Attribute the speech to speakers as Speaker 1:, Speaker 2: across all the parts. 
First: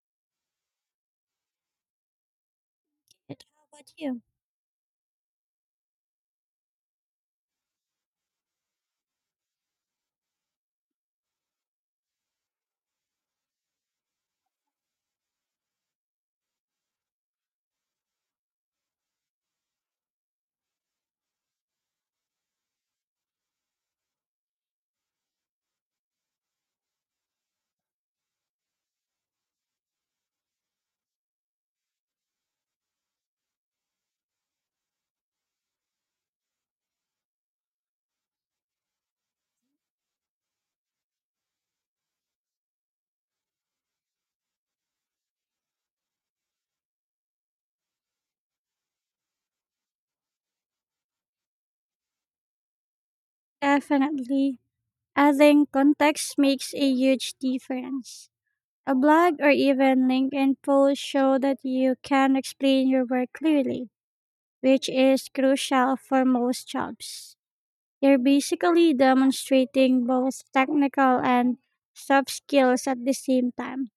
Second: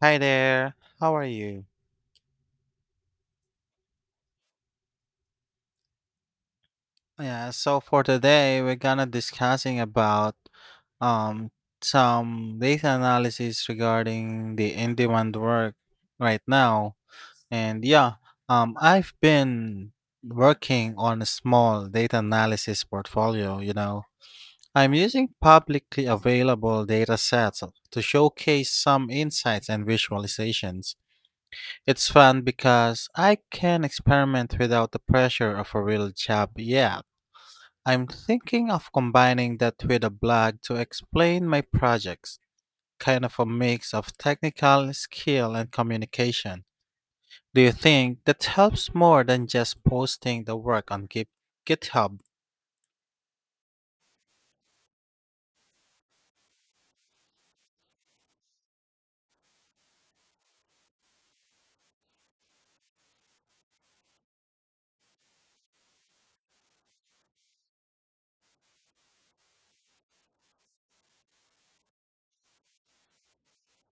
Speaker 1: Hi there. How are you?
Speaker 2: Good. How about you?
Speaker 1: Yeah, so for today we're gonna discussing about um some data analysis regarding the in-demand work right now. And yeah, I've been working on a small data analysis portfolio. I'm using publicly available data sets to showcase some insights and visualizations. It's fun because I can experiment without the pressure of a real job yet. I'm thinking of combining that with a blog to explain my projects, kind of a mix of technical skill and communication. Do you think that helps more than just posting the work on GitHub?
Speaker 2: Definitely, I think context makes a huge difference. A blog or even LinkedIn post show that you can explain your work clearly, which is crucial for most jobs. You're basically demonstrating both technical and soft skills at the same time.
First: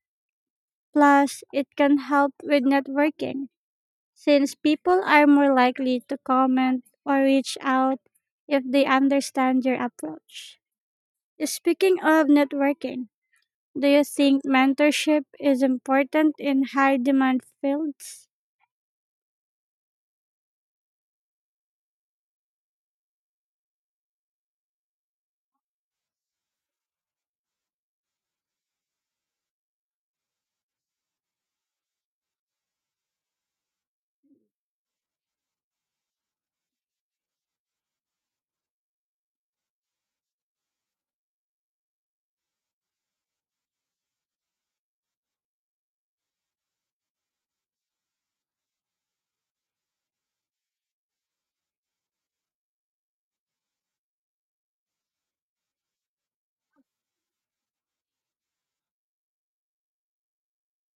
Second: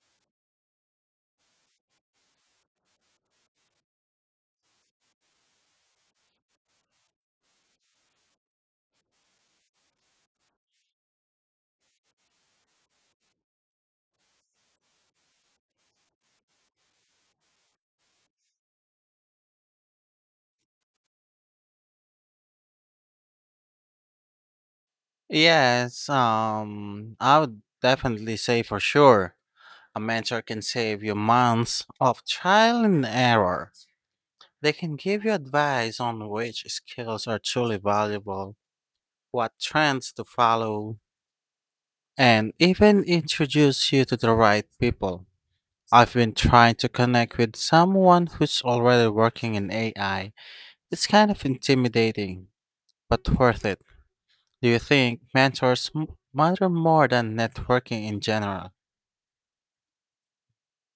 Speaker 2: Plus, it can help with networking, since people are more likely to comment or reach out if they understand your approach. Speaking of networking, do you think mentorship is important in high demand fields?
Speaker 1: Yes, I would definitely say for sure. A mentor can save you months of trial and error. They can give you advice on which skills are truly valuable, what trends to follow, and even introduce you to the right people. I've been trying to connect with someone who's already working in AI. It's kind of intimidating, but worth it. Do you think mentors matter more than networking in general?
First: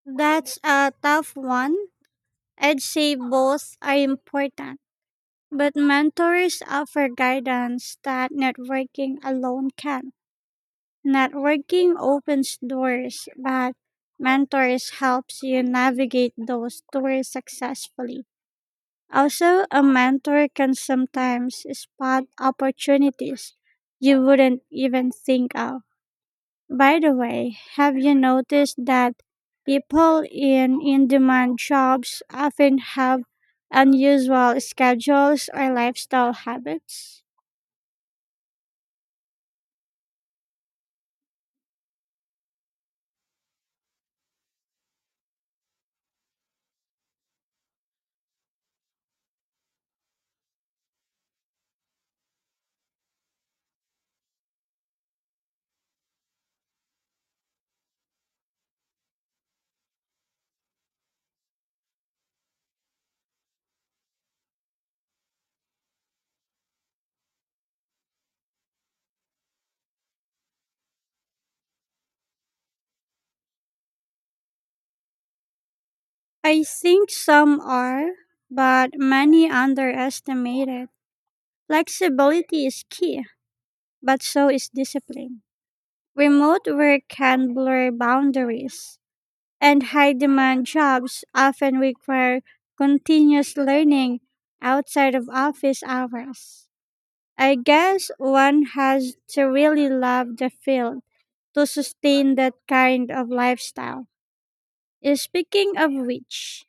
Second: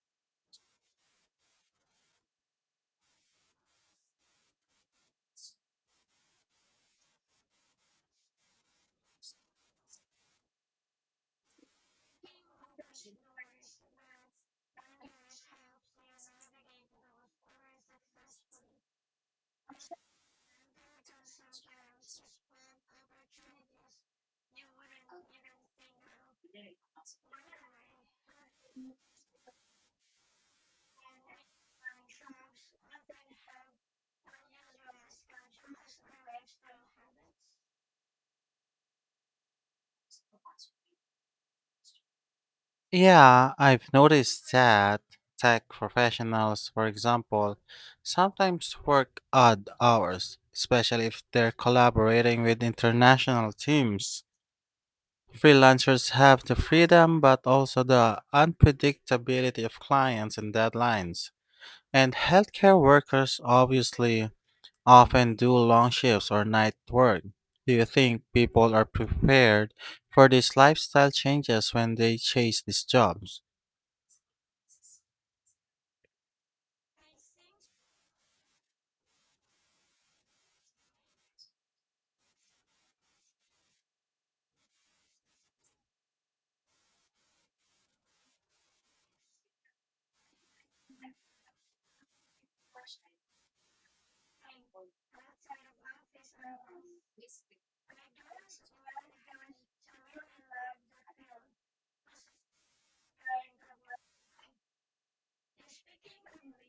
Speaker 2: That's a tough one. I'd say both are important, but mentors offer guidance that networking alone can. Networking opens doors, but mentors helps you navigate those doors successfully. Also, a mentor can sometimes spot opportunities you wouldn't even think of. By the way, have you noticed that people in demand jobs often have unusual schedules or lifestyle habits?
Speaker 1: Yeah, I've noticed that tech professionals, for example, sometimes work odd hours, especially if they're collaborating with international teams. Freelancers have the freedom but also the unpredictability of clients and deadlines. And healthcare workers obviously often do long shifts or night work. Do you think people are prepared for these lifestyle changes when they chase these jobs?
Speaker 2: I think some are, but many underestimate it. Flexibility is key, but so is discipline. Remote work can blur boundaries and high demand jobs often require continuous learning outside of office hours. I guess one has to really love the field to sustain that kind of lifestyle. Speaking of which,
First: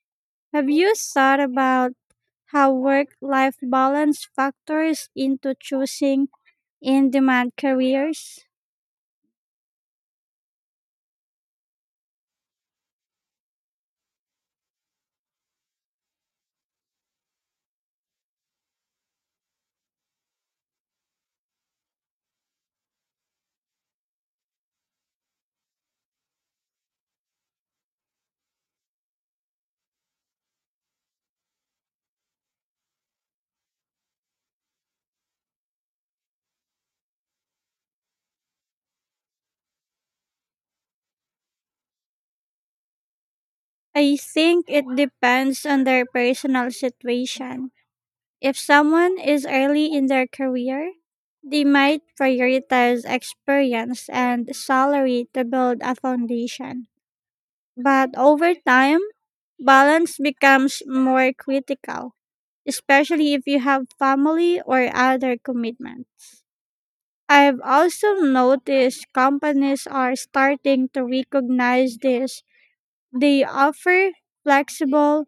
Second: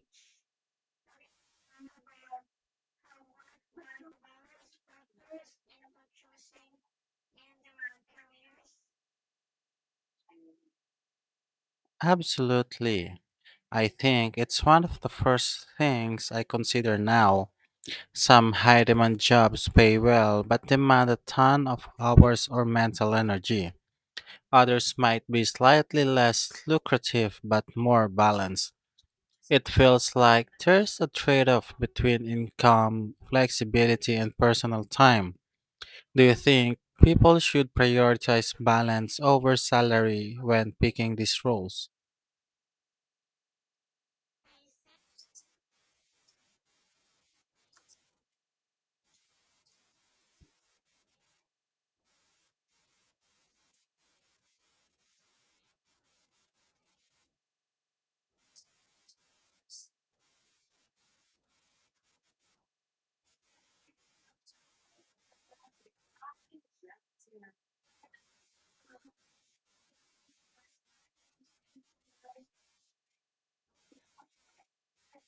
Speaker 2: have you thought about how work life balance factors into choosing in demand careers?
Speaker 1: Absolutely. I think it's one of the first things I consider now. Some high demand jobs pay well but demand a ton of hours or mental energy. Others might be slightly less lucrative but more balanced. It feels like there's a trade off between income, flexibility, and personal time. Do you think people should prioritize balance over salary when picking these roles?
Speaker 2: I think it depends on their personal situation. If someone is early in their career, they might prioritize experience and salary to build a foundation. But over time, balance becomes more critical, especially if you have family or other commitments. I've also noticed companies are starting to recognize this. They offer flexible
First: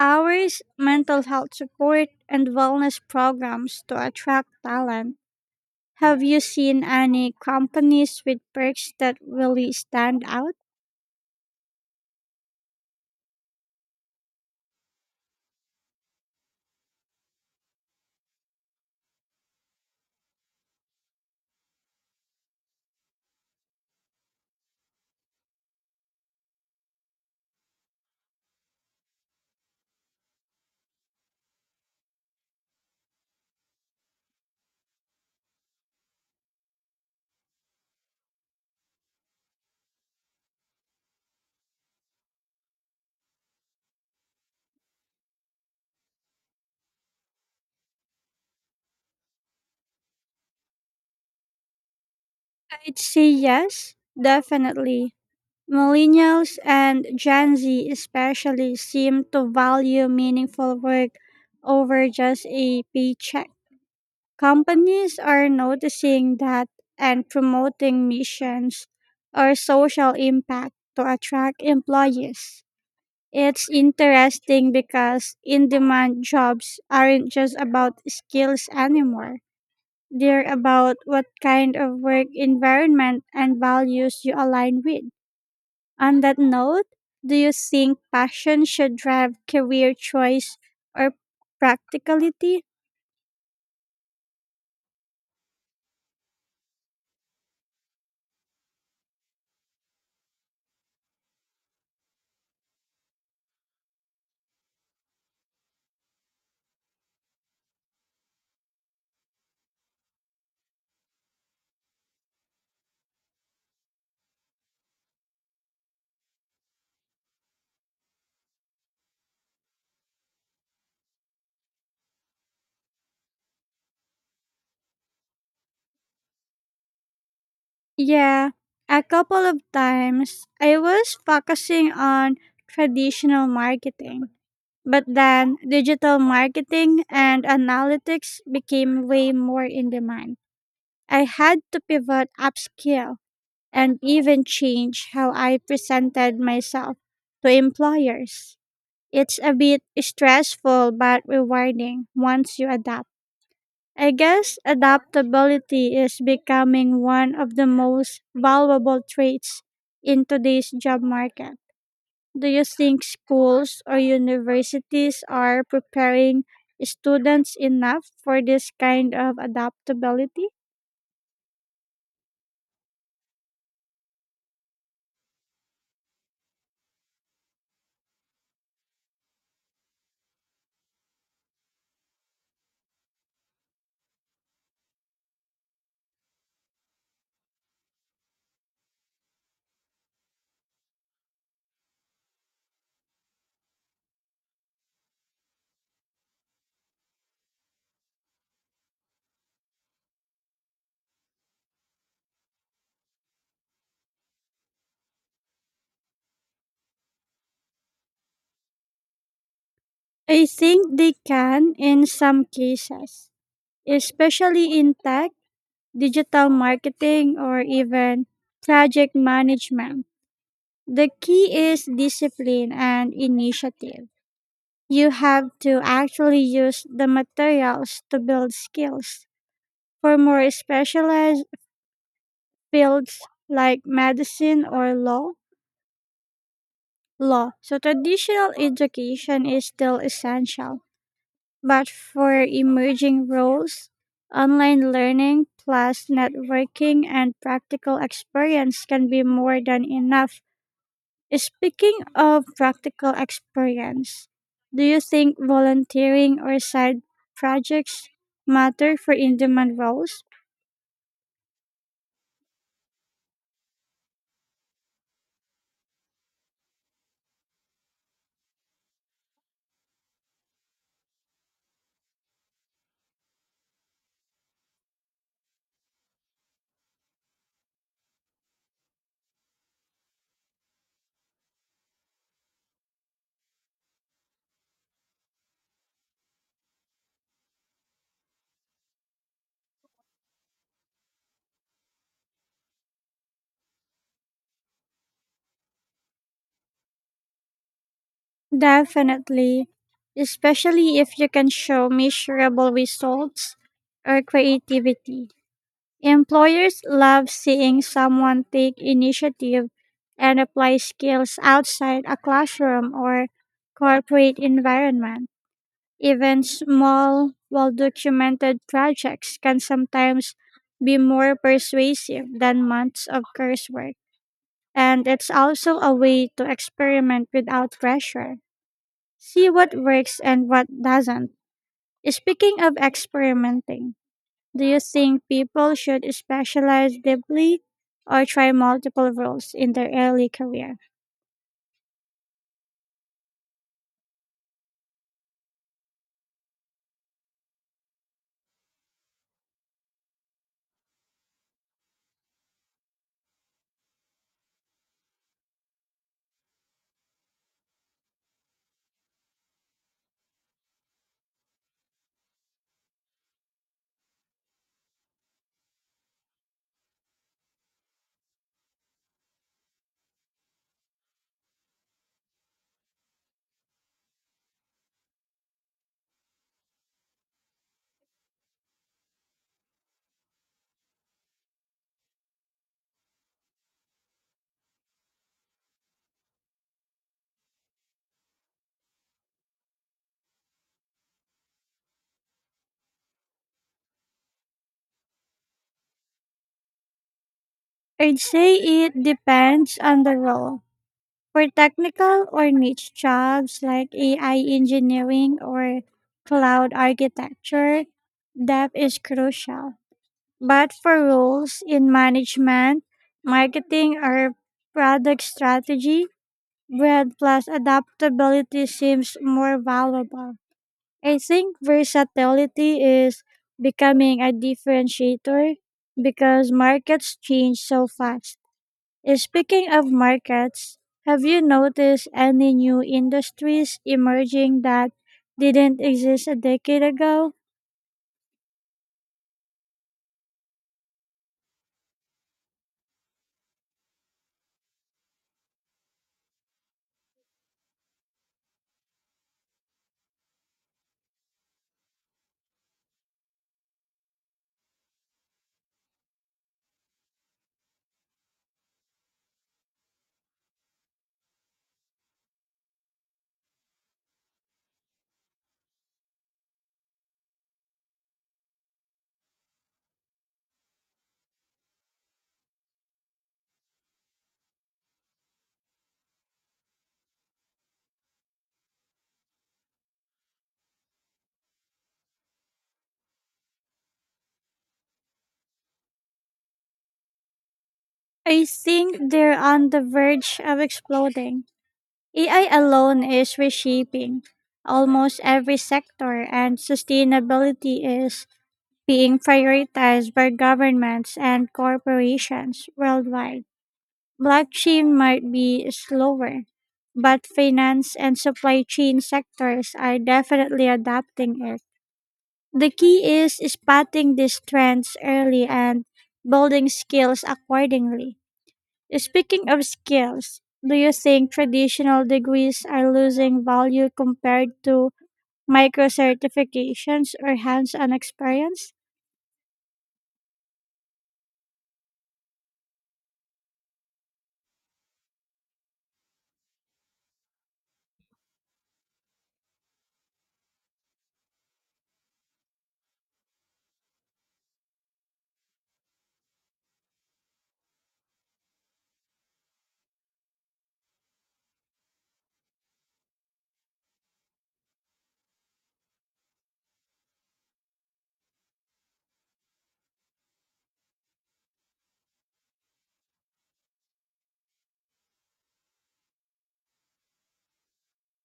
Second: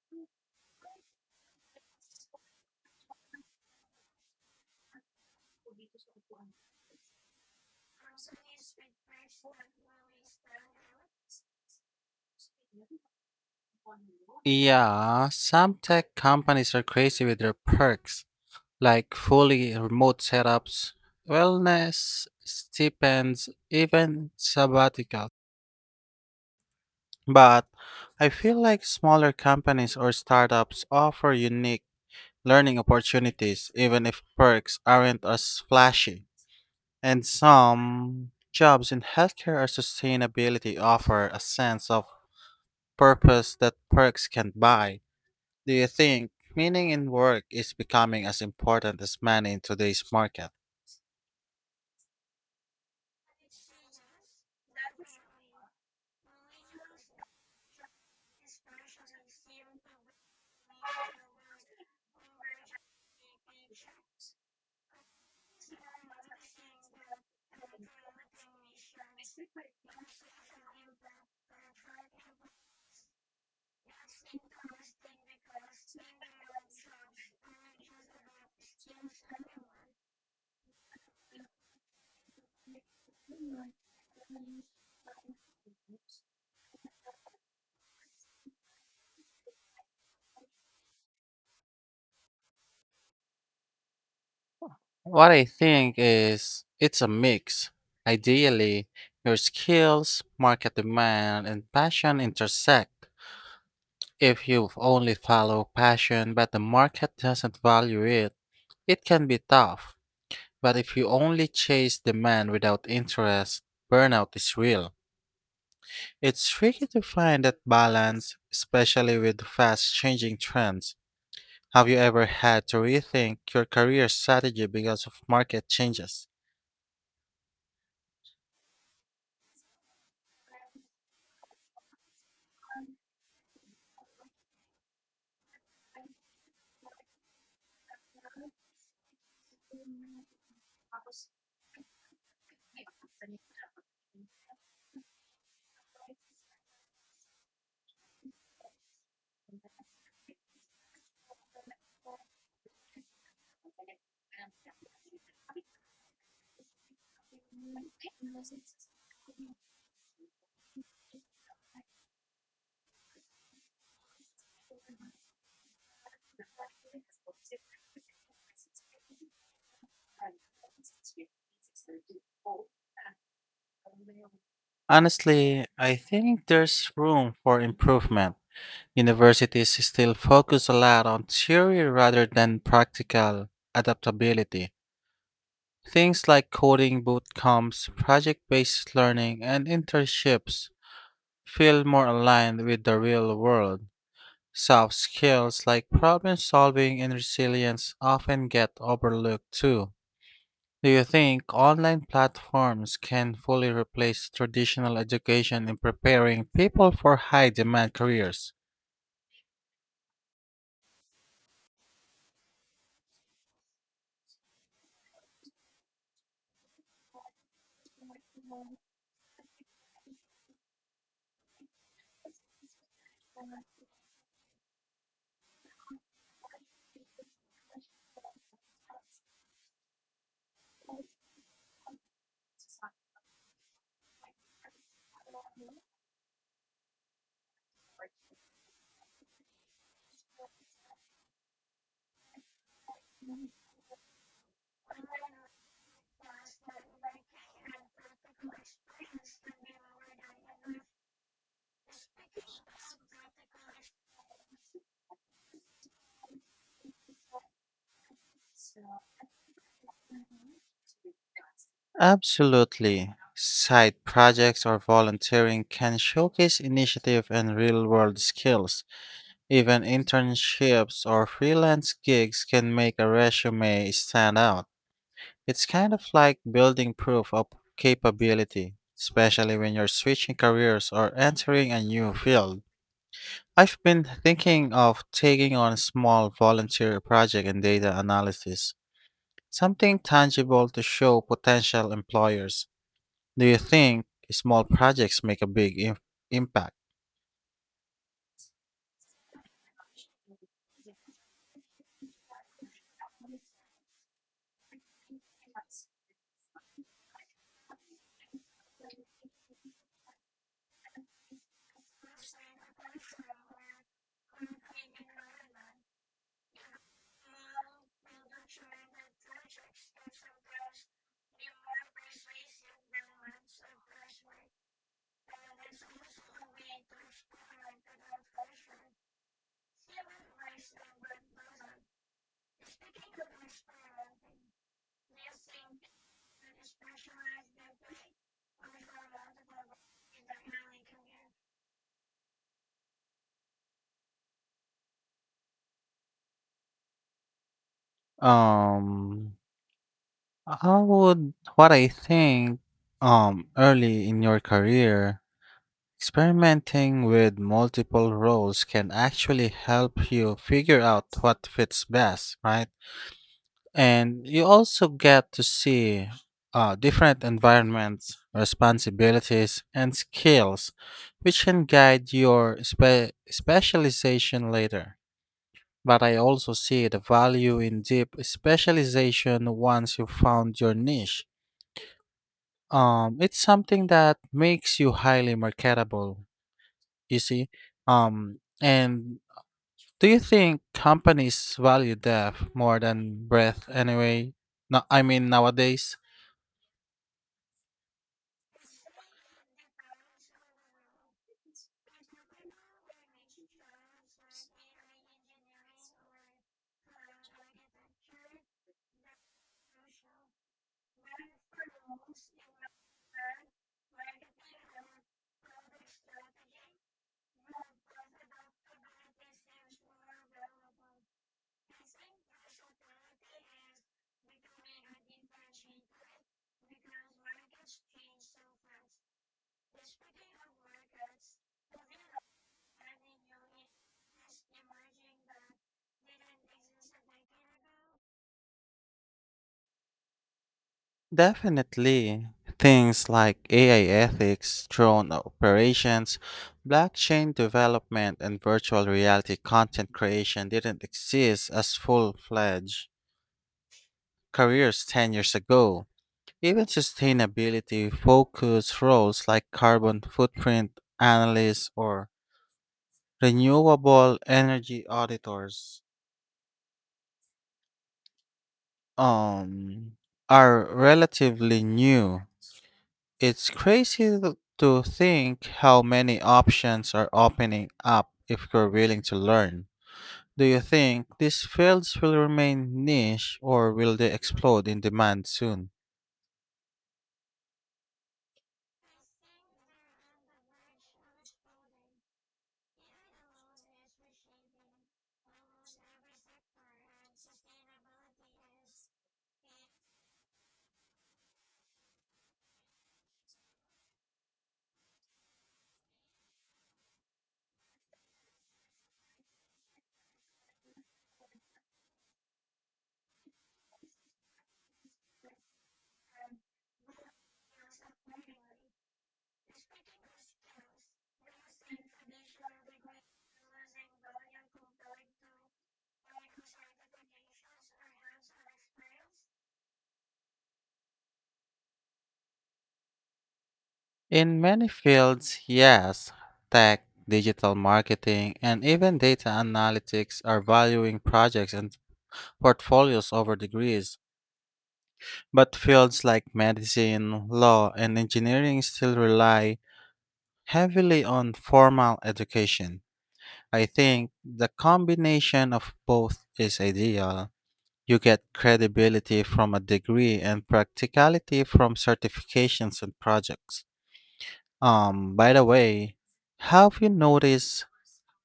Speaker 2: ours, mental health support, and wellness programs to attract talent. Have you seen any companies with perks that really stand out?
Speaker 1: Yeah, some tech companies are crazy with their perks, like fully remote setups, wellness, stipends, even sabbatical. But I feel like smaller companies or startups offer unique learning opportunities, even if perks aren't as flashy. And some jobs in healthcare or sustainability offer a sense of purpose that perks can't buy. Do you think meaning in work is becoming as important as money in today's market?
Speaker 2: I'd say yes, definitely. Millennials and Gen Z especially seem to value meaningful work over just a paycheck. Companies are noticing that and promoting missions or social impact to attract employees. It's interesting because in demand jobs aren't just about skills anymore. They're about what kind of work environment and values you align with. On that note, do you think passion should drive career choice or practicality?
Speaker 1: What I think is it's a mix. Ideally, your skills, market demand, and passion intersect. If you only follow passion but the market doesn't value it, it can be tough. But if you only chase demand without interest, burnout is real. It's tricky to find that balance, especially with fast changing trends. Have you ever had to rethink your career strategy because of market changes?
Speaker 2: Yeah, a couple of times. I was focusing on traditional marketing, but then digital marketing and analytics became way more in demand. I had to pivot, upskill, and even change how I presented myself to employers. It's a bit stressful but rewarding once you adapt. I guess adaptability is becoming one of the most valuable traits in today's job market. Do you think schools or universities are preparing students enough for this kind of adaptability?
Speaker 1: Honestly, I think there's room for improvement. Universities still focus a lot on theory rather than practical adaptability. Things like coding bootcamps, project based learning, and internships feel more aligned with the real world. Soft skills like problem solving and resilience often get overlooked too. Do you think online platforms can fully replace traditional education in preparing people for high demand careers?
Speaker 2: I think they can in some cases, especially in tech, digital marketing, or even project management. The key is discipline and initiative. You have to actually use the materials to build skills. For more specialized fields like medicine or law. So traditional education is still essential, but for emerging roles, online learning plus networking and practical experience can be more than enough. Speaking of practical experience, do you think volunteering or side projects matter for in demand roles?
Speaker 1: Absolutely. Side projects or volunteering can showcase initiative and real world skills. Even internships or freelance gigs can make a resume stand out. It's kind of like building proof of capability, especially when you're switching careers or entering a new field. I've been thinking of taking on a small volunteer project in data analysis, something tangible to show potential employers. Do you think small projects make a big impact?
Speaker 2: Definitely, especially if you can show measurable results or creativity. Employers love seeing someone take initiative and apply skills outside a classroom or corporate environment. Even small, well documented projects can sometimes be more persuasive than months of coursework. And it's also a way to experiment without pressure. See what works and what doesn't. Speaking of experimenting, do you think people should specialize deeply or try multiple roles in their early career?
Speaker 1: Um, I would what I think early in your career, experimenting with multiple roles can actually help you figure out what fits best, right? And you also get to see different environments, responsibilities, and skills, which can guide your specialization later. But I also see the value in deep specialization once you found your niche. It's something that makes you highly marketable, you see. And do you think companies value depth more than breadth anyway? No, I mean nowadays.
Speaker 2: I'd say it depends on the role. For technical or niche jobs like AI engineering or cloud architecture, depth is crucial. But for roles in management, marketing, or product strategy, breadth plus adaptability seems more valuable. I think versatility is becoming a differentiator because markets change so fast. Speaking of markets, have you noticed any new industries emerging that didn't exist a decade ago?
Speaker 1: Definitely. Things like AI ethics, drone operations, blockchain development, and virtual reality content creation didn't exist as full fledged careers 10 years ago. Even sustainability focused roles like carbon footprint analysts or renewable energy auditors um, are relatively new. It's crazy to think how many options are opening up if you're willing to learn. Do you think these fields will remain niche or will they explode in demand soon?
Speaker 2: I think they're on the verge of exploding. AI alone is reshaping almost every sector, and sustainability is being prioritized by governments and corporations worldwide. Blockchain might be slower, but finance and supply chain sectors are definitely adapting it. The key is spotting these trends early and building skills accordingly. Speaking of skills, do you think traditional degrees are losing value compared to micro certifications or hands on experience?
Speaker 1: In many fields, yes. Tech, digital marketing, and even data analytics are valuing projects and portfolios over degrees. But fields like medicine, law, and engineering still rely heavily on formal education. I think the combination of both is ideal. You get credibility from a degree and practicality from certifications and projects. By the way, have you noticed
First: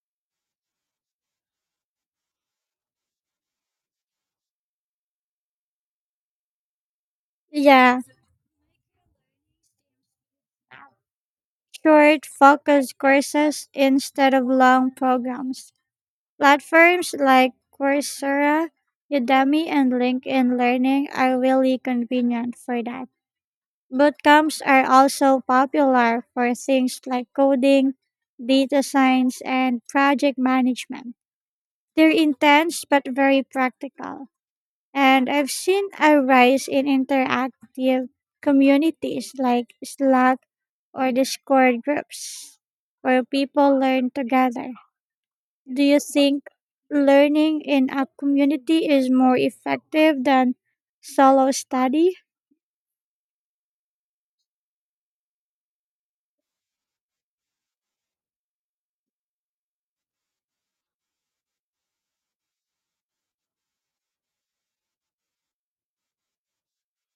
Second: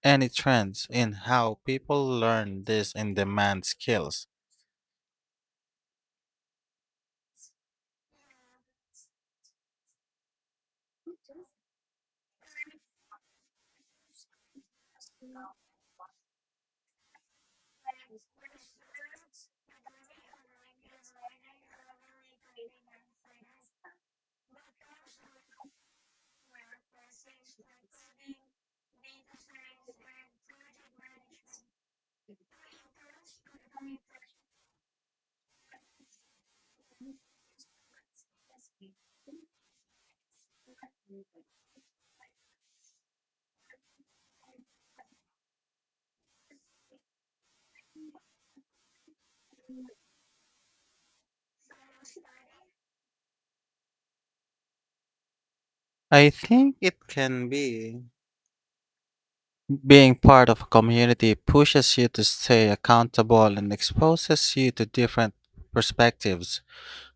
Speaker 1: any trends in how people learn these in demand skills?
Speaker 2: Yeah, short, focused courses instead of long programs. Platforms like Coursera, Udemy, and LinkedIn Learning are really convenient for that. Bootcamps are also popular for things like coding, data science, and project management. They're intense but very practical. And I've seen a rise in interactive communities like Slack or Discord groups where people learn together. Do you think learning in a community is more effective than solo study?
Speaker 1: I think it can be. Being part of a community pushes you to stay accountable and exposes you to different perspectives.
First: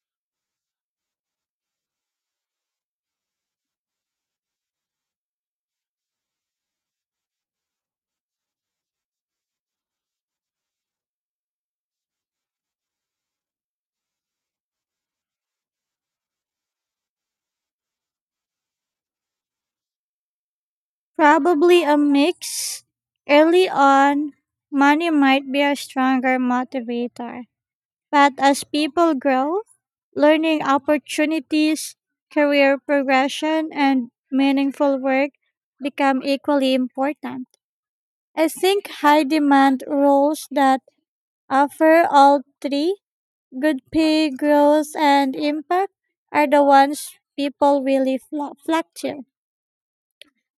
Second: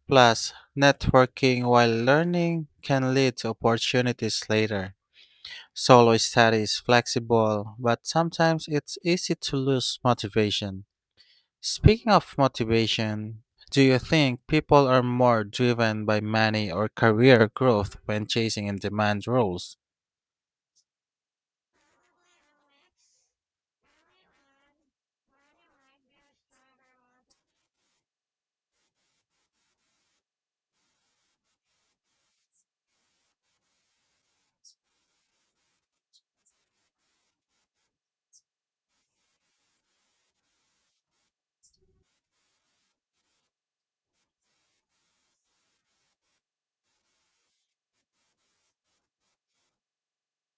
Speaker 1: Plus, networking while learning can lead to opportunities later. Solo study is flexible, but sometimes it's easy to lose motivation. Speaking of motivation, do you think people are more driven by money or career growth when chasing in demand roles?
Speaker 2: Probably a mix. Early on, money might be a stronger motivator, but as people grow, learning opportunities, career progression, and meaningful work become equally important. I think high demand roles that offer all three, good pay, growth, and impact, are the ones people really flock to.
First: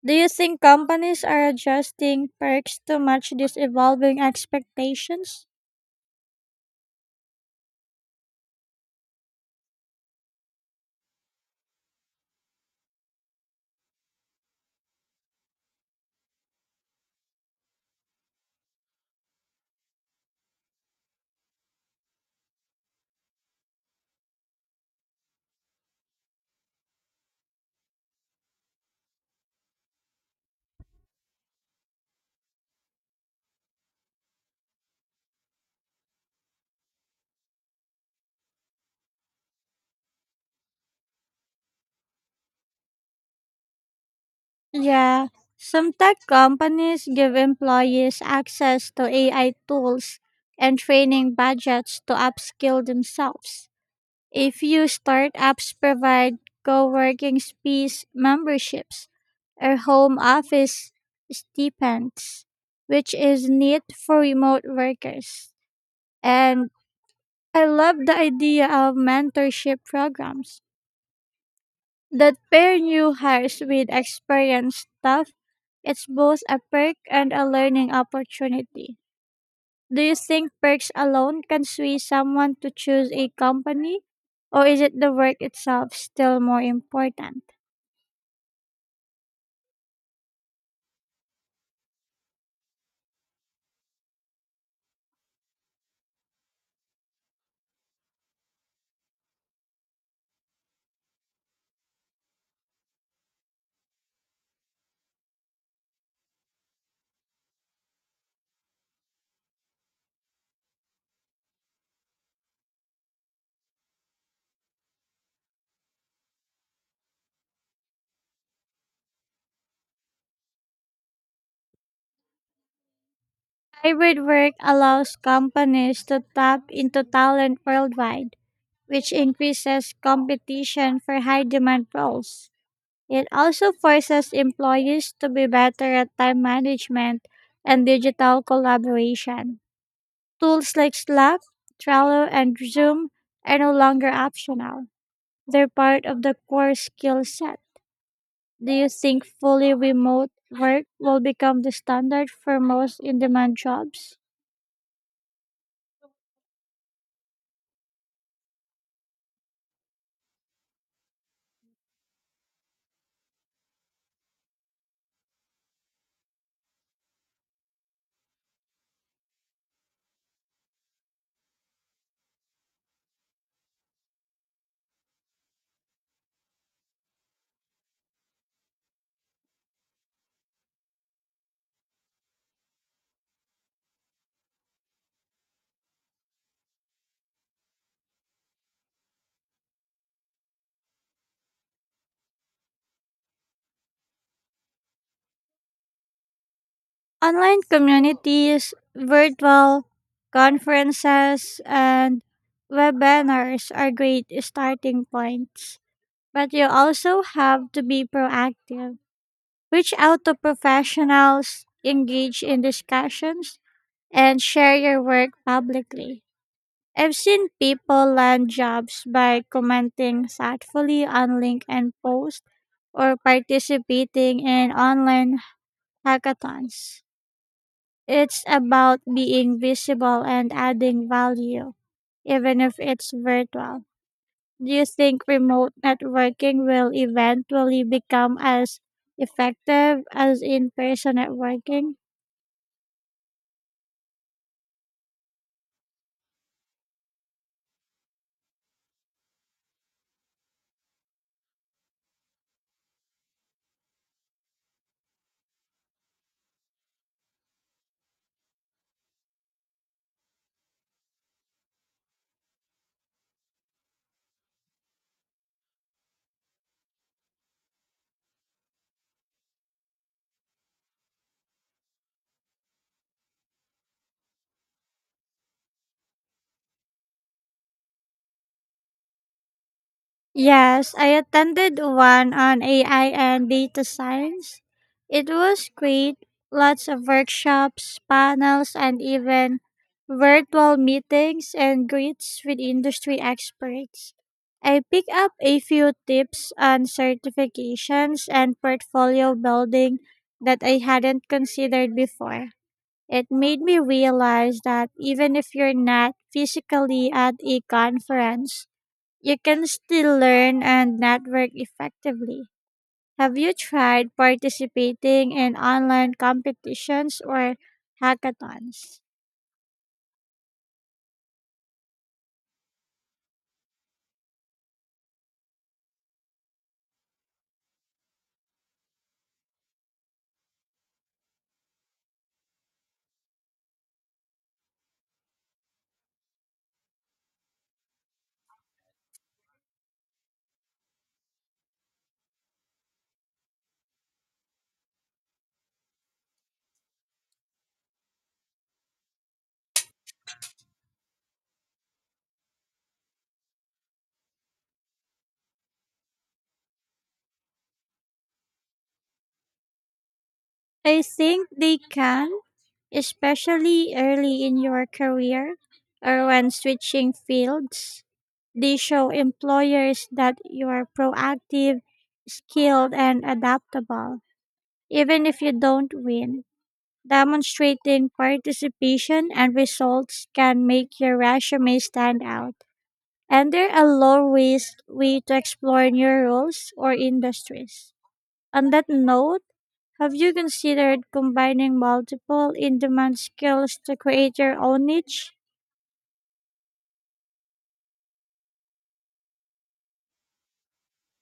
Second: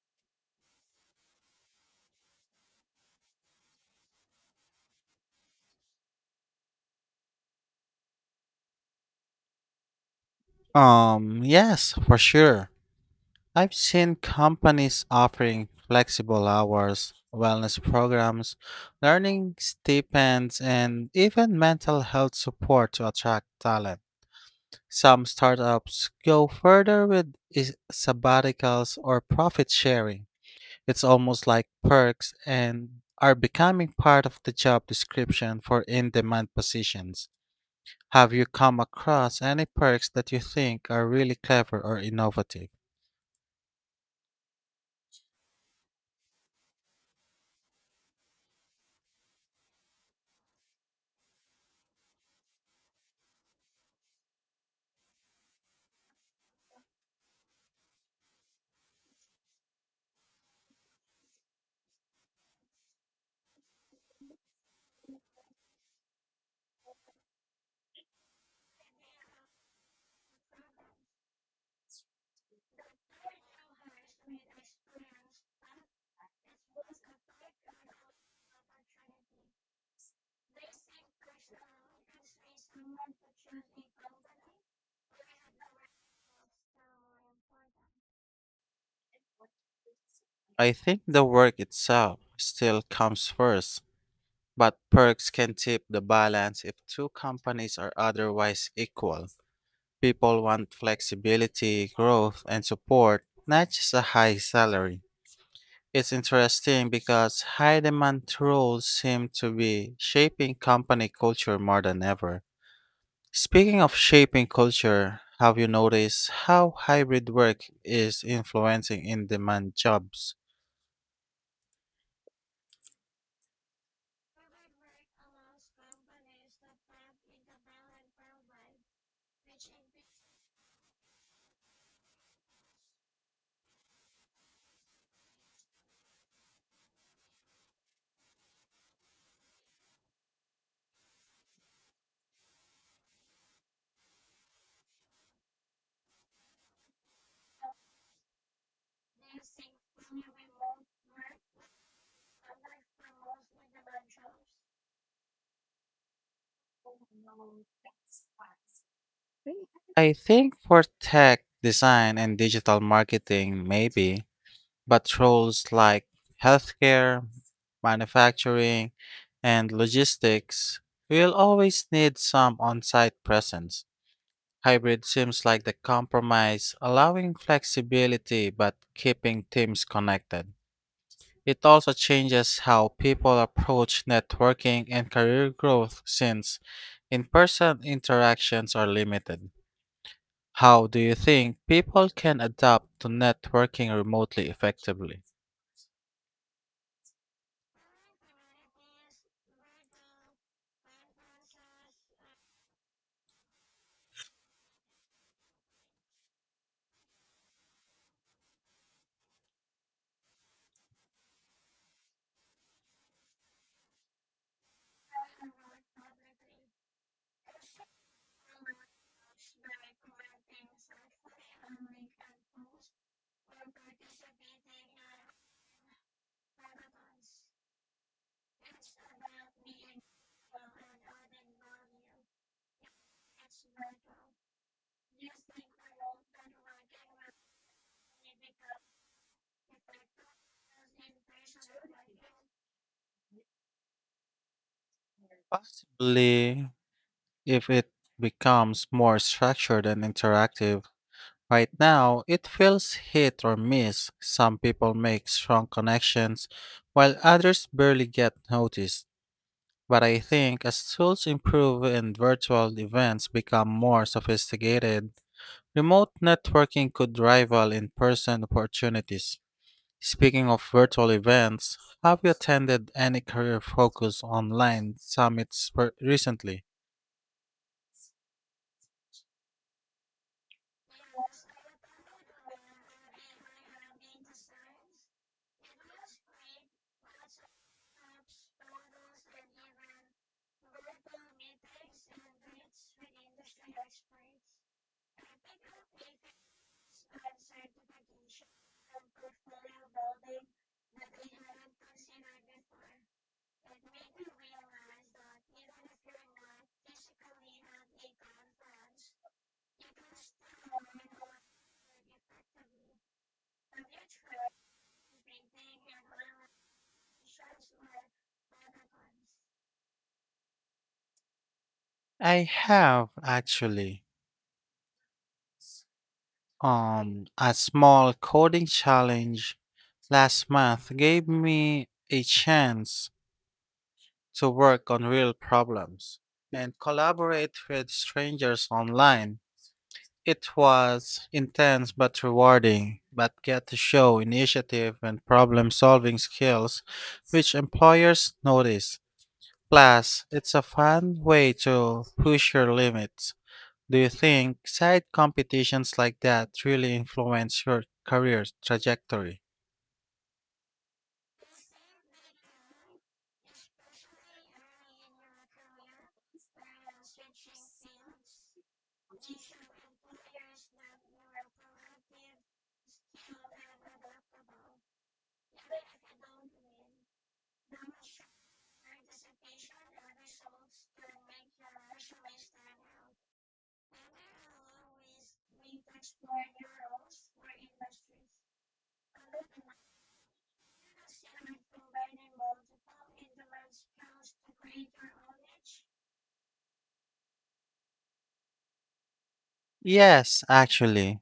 Speaker 2: Do you think companies are adjusting perks to match these evolving expectations?
Speaker 1: Yes, for sure. I've seen companies offering flexible hours, wellness programs, learning stipends, and even mental health support to attract talent. Some startups go further with sabbaticals or profit sharing. It's almost like perks and are becoming part of the job description for in demand positions. Have you come across any perks that you think are really clever or innovative?
Speaker 2: Yeah, some tech companies give employees access to AI tools and training budgets to upskill themselves. A few startups provide co-working space memberships or home office stipends, which is neat for remote workers. And I love the idea of mentorship programs that pair new hires with experienced staff. It's both a perk and a learning opportunity. Do you think perks alone can sway someone to choose a company? Or is it the work itself still more important?
Speaker 1: I think the work itself still comes first, but perks can tip the balance if two companies are otherwise equal. People want flexibility, growth, and support, not just a high salary. It's interesting because high demand roles seem to be shaping company culture more than ever. Speaking of shaping culture, have you noticed how hybrid work is influencing in demand jobs?
Speaker 2: Hybrid work allows companies to tap into talent worldwide, which increases competition for high demand roles. It also forces employees to be better at time management and digital collaboration. Tools like Slack, Trello, and Zoom are no longer optional. They're part of the core skill set. Do you think fully remote work will become the standard for most in demand jobs?
Speaker 1: I think for tech, design, and digital marketing, maybe, but roles like healthcare, manufacturing, and logistics will always need some on site presence. Hybrid seems like the compromise, allowing flexibility but keeping teams connected. It also changes how people approach networking and career growth since in person interactions are limited. How do you think people can adapt to networking remotely effectively?
Speaker 2: Online communities, virtual conferences, and webinars are great starting points. But you also have to be proactive. Reach out to professionals, engage in discussions, and share your work publicly. I've seen people land jobs by commenting thoughtfully on LinkedIn posts or participating in online hackathons. It's about being visible and adding value, even if it's virtual. Do you think remote networking will eventually become as effective as in person networking?
Speaker 1: Possibly if it becomes more structured and interactive. Right now, it feels hit or miss. Some people make strong connections, while others barely get noticed. But I think as tools improve and virtual events become more sophisticated, remote networking could rival in person opportunities. Speaking of virtual events, have you attended any career focus online summits recently?
Speaker 2: Yes, I attended one on AI and data science. It was great. Lots of workshops, panels, and even virtual meetings and greets with industry experts. I picked up a few tips on certifications and portfolio building that I hadn't considered before. It made me realize that even if you're not physically at a conference, you can still learn and network effectively. Have you tried participating in online competitions or hackathons?
Speaker 1: I have actually. A small coding challenge last month gave me a chance to work on real problems and collaborate with strangers online. It was intense but rewarding, but get to show initiative and problem solving skills which employers notice. Plus, it's a fun way to push your limits. Do you think side competitions like that really influence your career trajectory?
Speaker 2: I think they can, especially early in your career or when switching fields. They show employers that you are proactive, skilled, and adaptable, even if you don't win. Demonstrating participation and results can make your resume stand out, and they're a low risk way to explore new roles or industries. On that note, have you considered combining multiple in demand skills to create your own niche?
Speaker 1: Yes, actually.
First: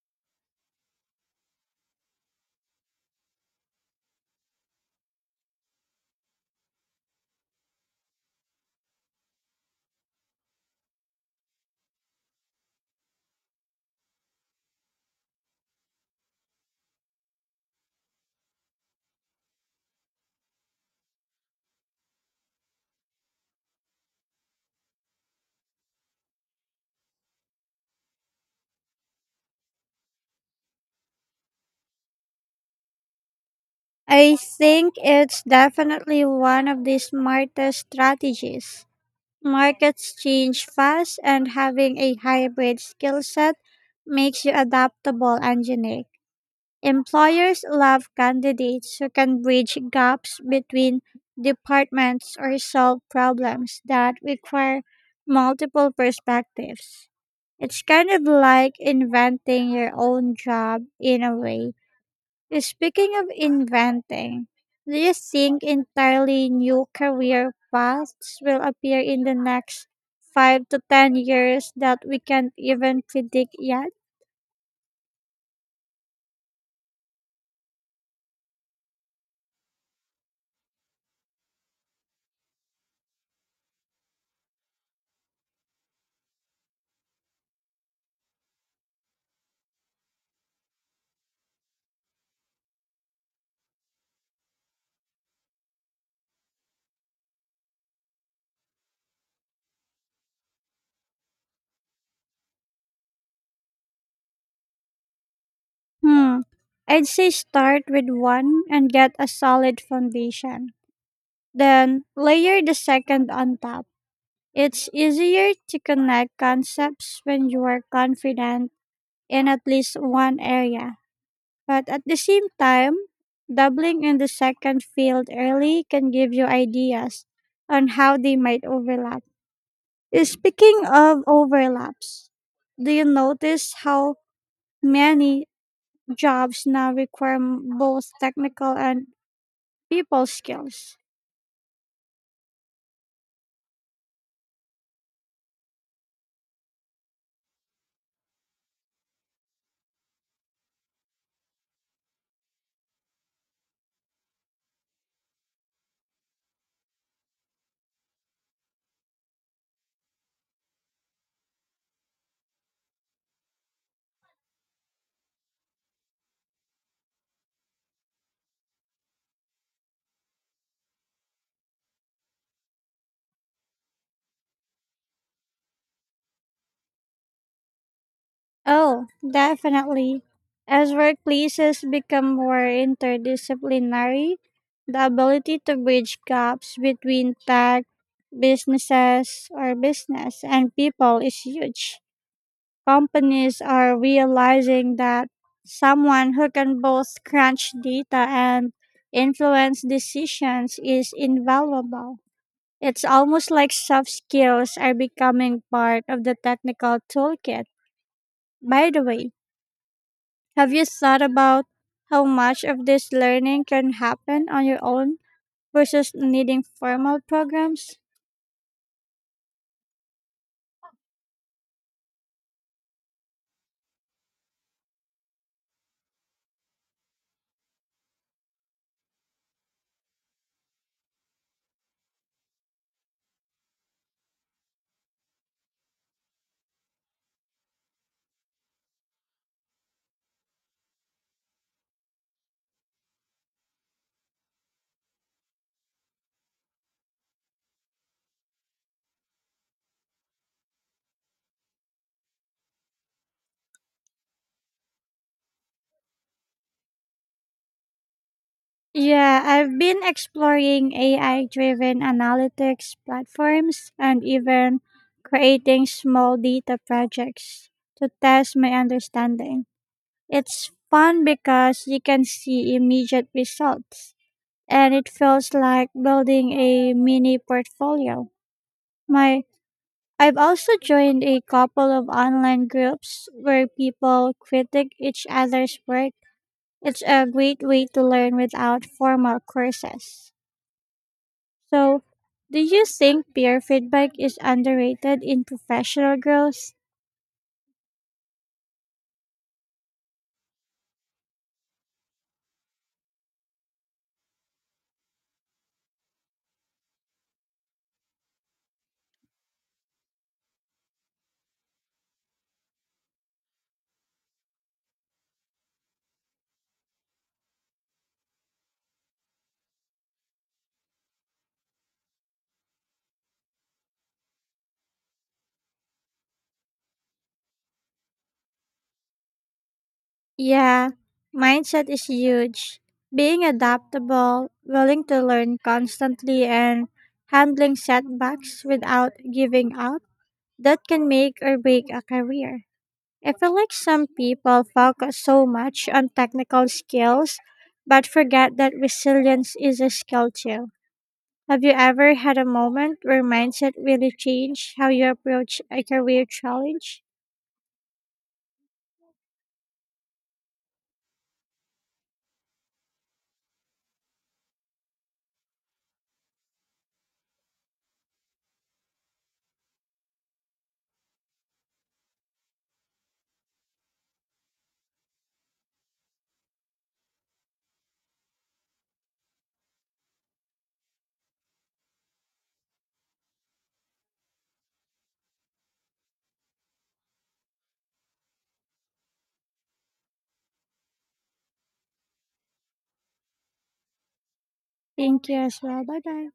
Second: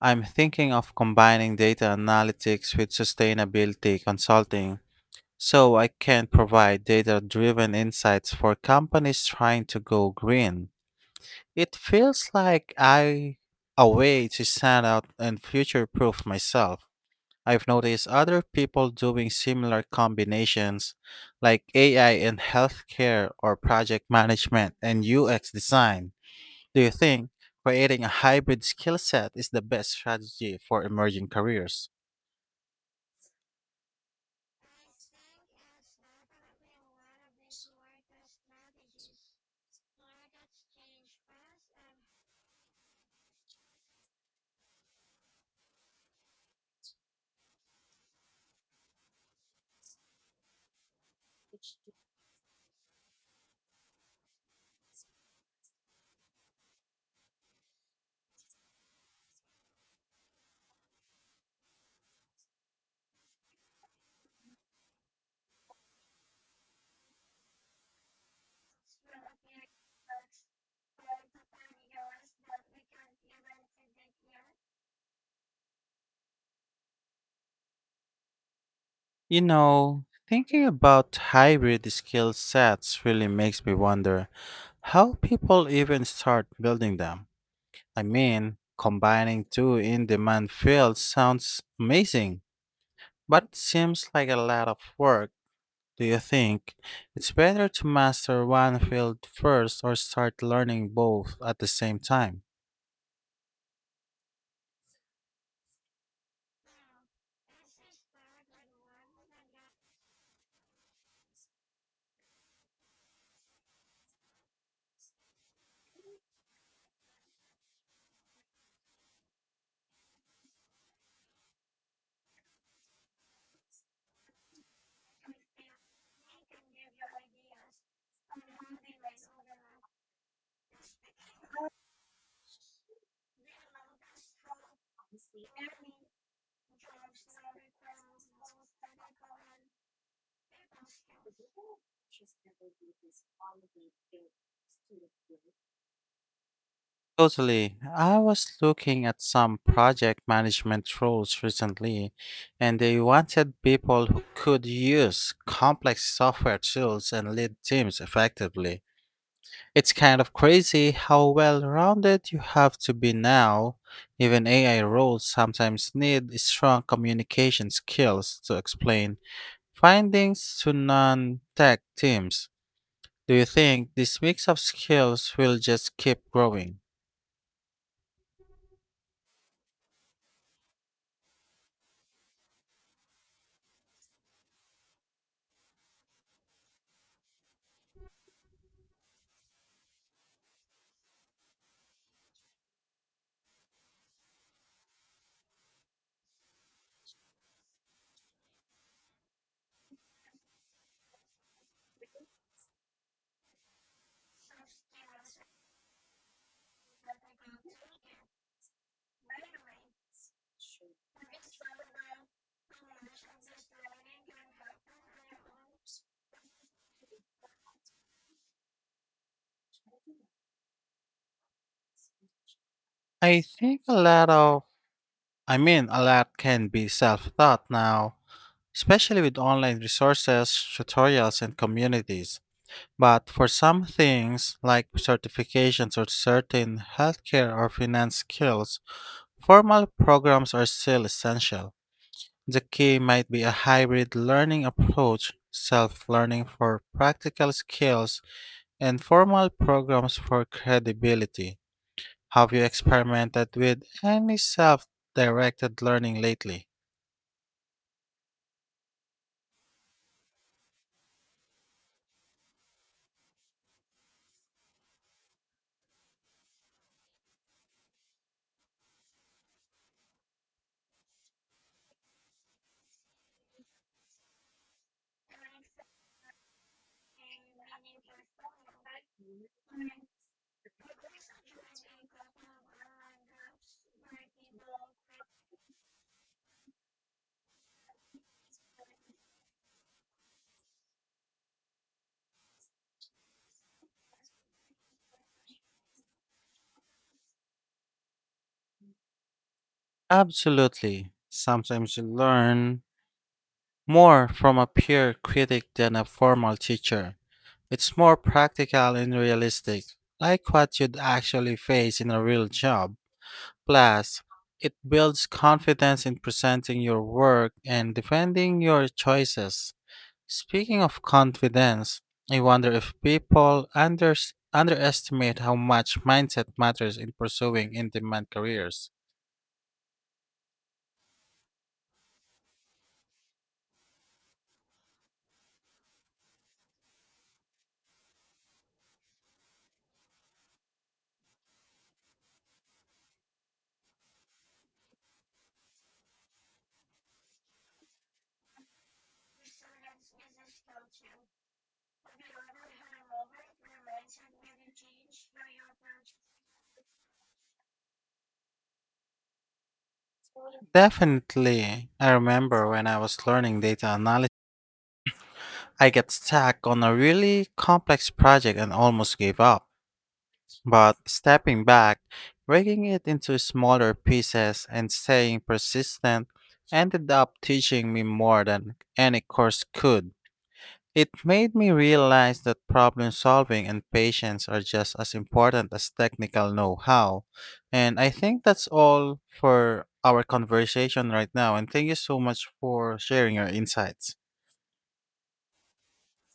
Speaker 1: I'm thinking of combining data analytics with sustainability consulting so I can provide data driven insights for companies trying to go green. It feels like I a way to stand out and future proof myself. I've noticed other people doing similar combinations like AI in healthcare or project management and UX design. Do you think creating a hybrid skill set is the best strategy for emerging careers?
Speaker 2: I think it's definitely one of the smartest strategies. Markets change fast, and having a hybrid skill set makes you adaptable and unique. Employers love candidates who can bridge gaps between departments or solve problems that require multiple perspectives. It's kind of like inventing your own job in a way. Speaking of inventing, do you think entirely new career paths will appear in the next 5 to 10 years that we can't even predict yet?
Speaker 1: You know, thinking about hybrid skill sets really makes me wonder how people even start building them. I mean, combining two in demand fields sounds amazing, but it seems like a lot of work. Do you think it's better to master one field first or start learning both at the same time?
Speaker 2: Hmm. I'd say start with one and get a solid foundation. Then layer the second on top. It's easier to connect concepts when you are confident in at least one area. But at the same time, doubling in the second field early can give you ideas on how they might overlap. Speaking of overlaps, do you notice how many jobs now require both technical and people skills?
Speaker 1: Totally. I was looking at some project management roles recently, and they wanted people who could use complex software tools and lead teams effectively. It's kind of crazy how well rounded you have to be now. Even AI roles sometimes need strong communication skills to explain findings to non tech teams. Do you think this mix of skills will just keep growing?
Speaker 2: Oh, definitely. As workplaces become more interdisciplinary, the ability to bridge gaps between tech, businesses, or business and people is huge. Companies are realizing that someone who can both crunch data and influence decisions is invaluable. It's almost like soft skills are becoming part of the technical toolkit. By the way, have you thought about how much of this learning can happen on your own versus needing formal programs?
Speaker 1: I think a lot of, I mean, a lot can be self taught now, especially with online resources, tutorials, and communities. But for some things, like certifications or certain healthcare or finance skills, formal programs are still essential. The key might be a hybrid learning approach, self learning for practical skills, and formal programs for credibility. Have you experimented with any self directed learning lately?
Speaker 2: Yeah, I've been exploring AI driven analytics platforms and even creating small data projects to test my understanding. It's fun because you can see immediate results and it feels like building a mini portfolio. My I've also joined a couple of online groups where people critique each other's work. It's a great way to learn without formal courses. So, do you think peer feedback is underrated in professional growth?
Speaker 1: Absolutely. Sometimes you learn more from a peer critic than a formal teacher. It's more practical and realistic, like what you'd actually face in a real job. Plus, it builds confidence in presenting your work and defending your choices. Speaking of confidence, I wonder if people unders underestimate how much mindset matters in pursuing in demand careers.
Speaker 2: Yeah, mindset is huge. Being adaptable, willing to learn constantly, and handling setbacks without giving up, that can make or break a career. I feel like some people focus so much on technical skills but forget that resilience is a skill too. Have you ever had a moment where mindset really changed how you approach a career challenge?
Speaker 1: Definitely. I remember when I was learning data analysis, I got stuck on a really complex project and almost gave up. But stepping back, breaking it into smaller pieces, and staying persistent ended up teaching me more than any course could. It made me realize that problem solving and patience are just as important as technical know how. And I think that's all for our conversation right now. And thank you so much for sharing your insights.
Speaker 2: Thank you as well. Bye bye.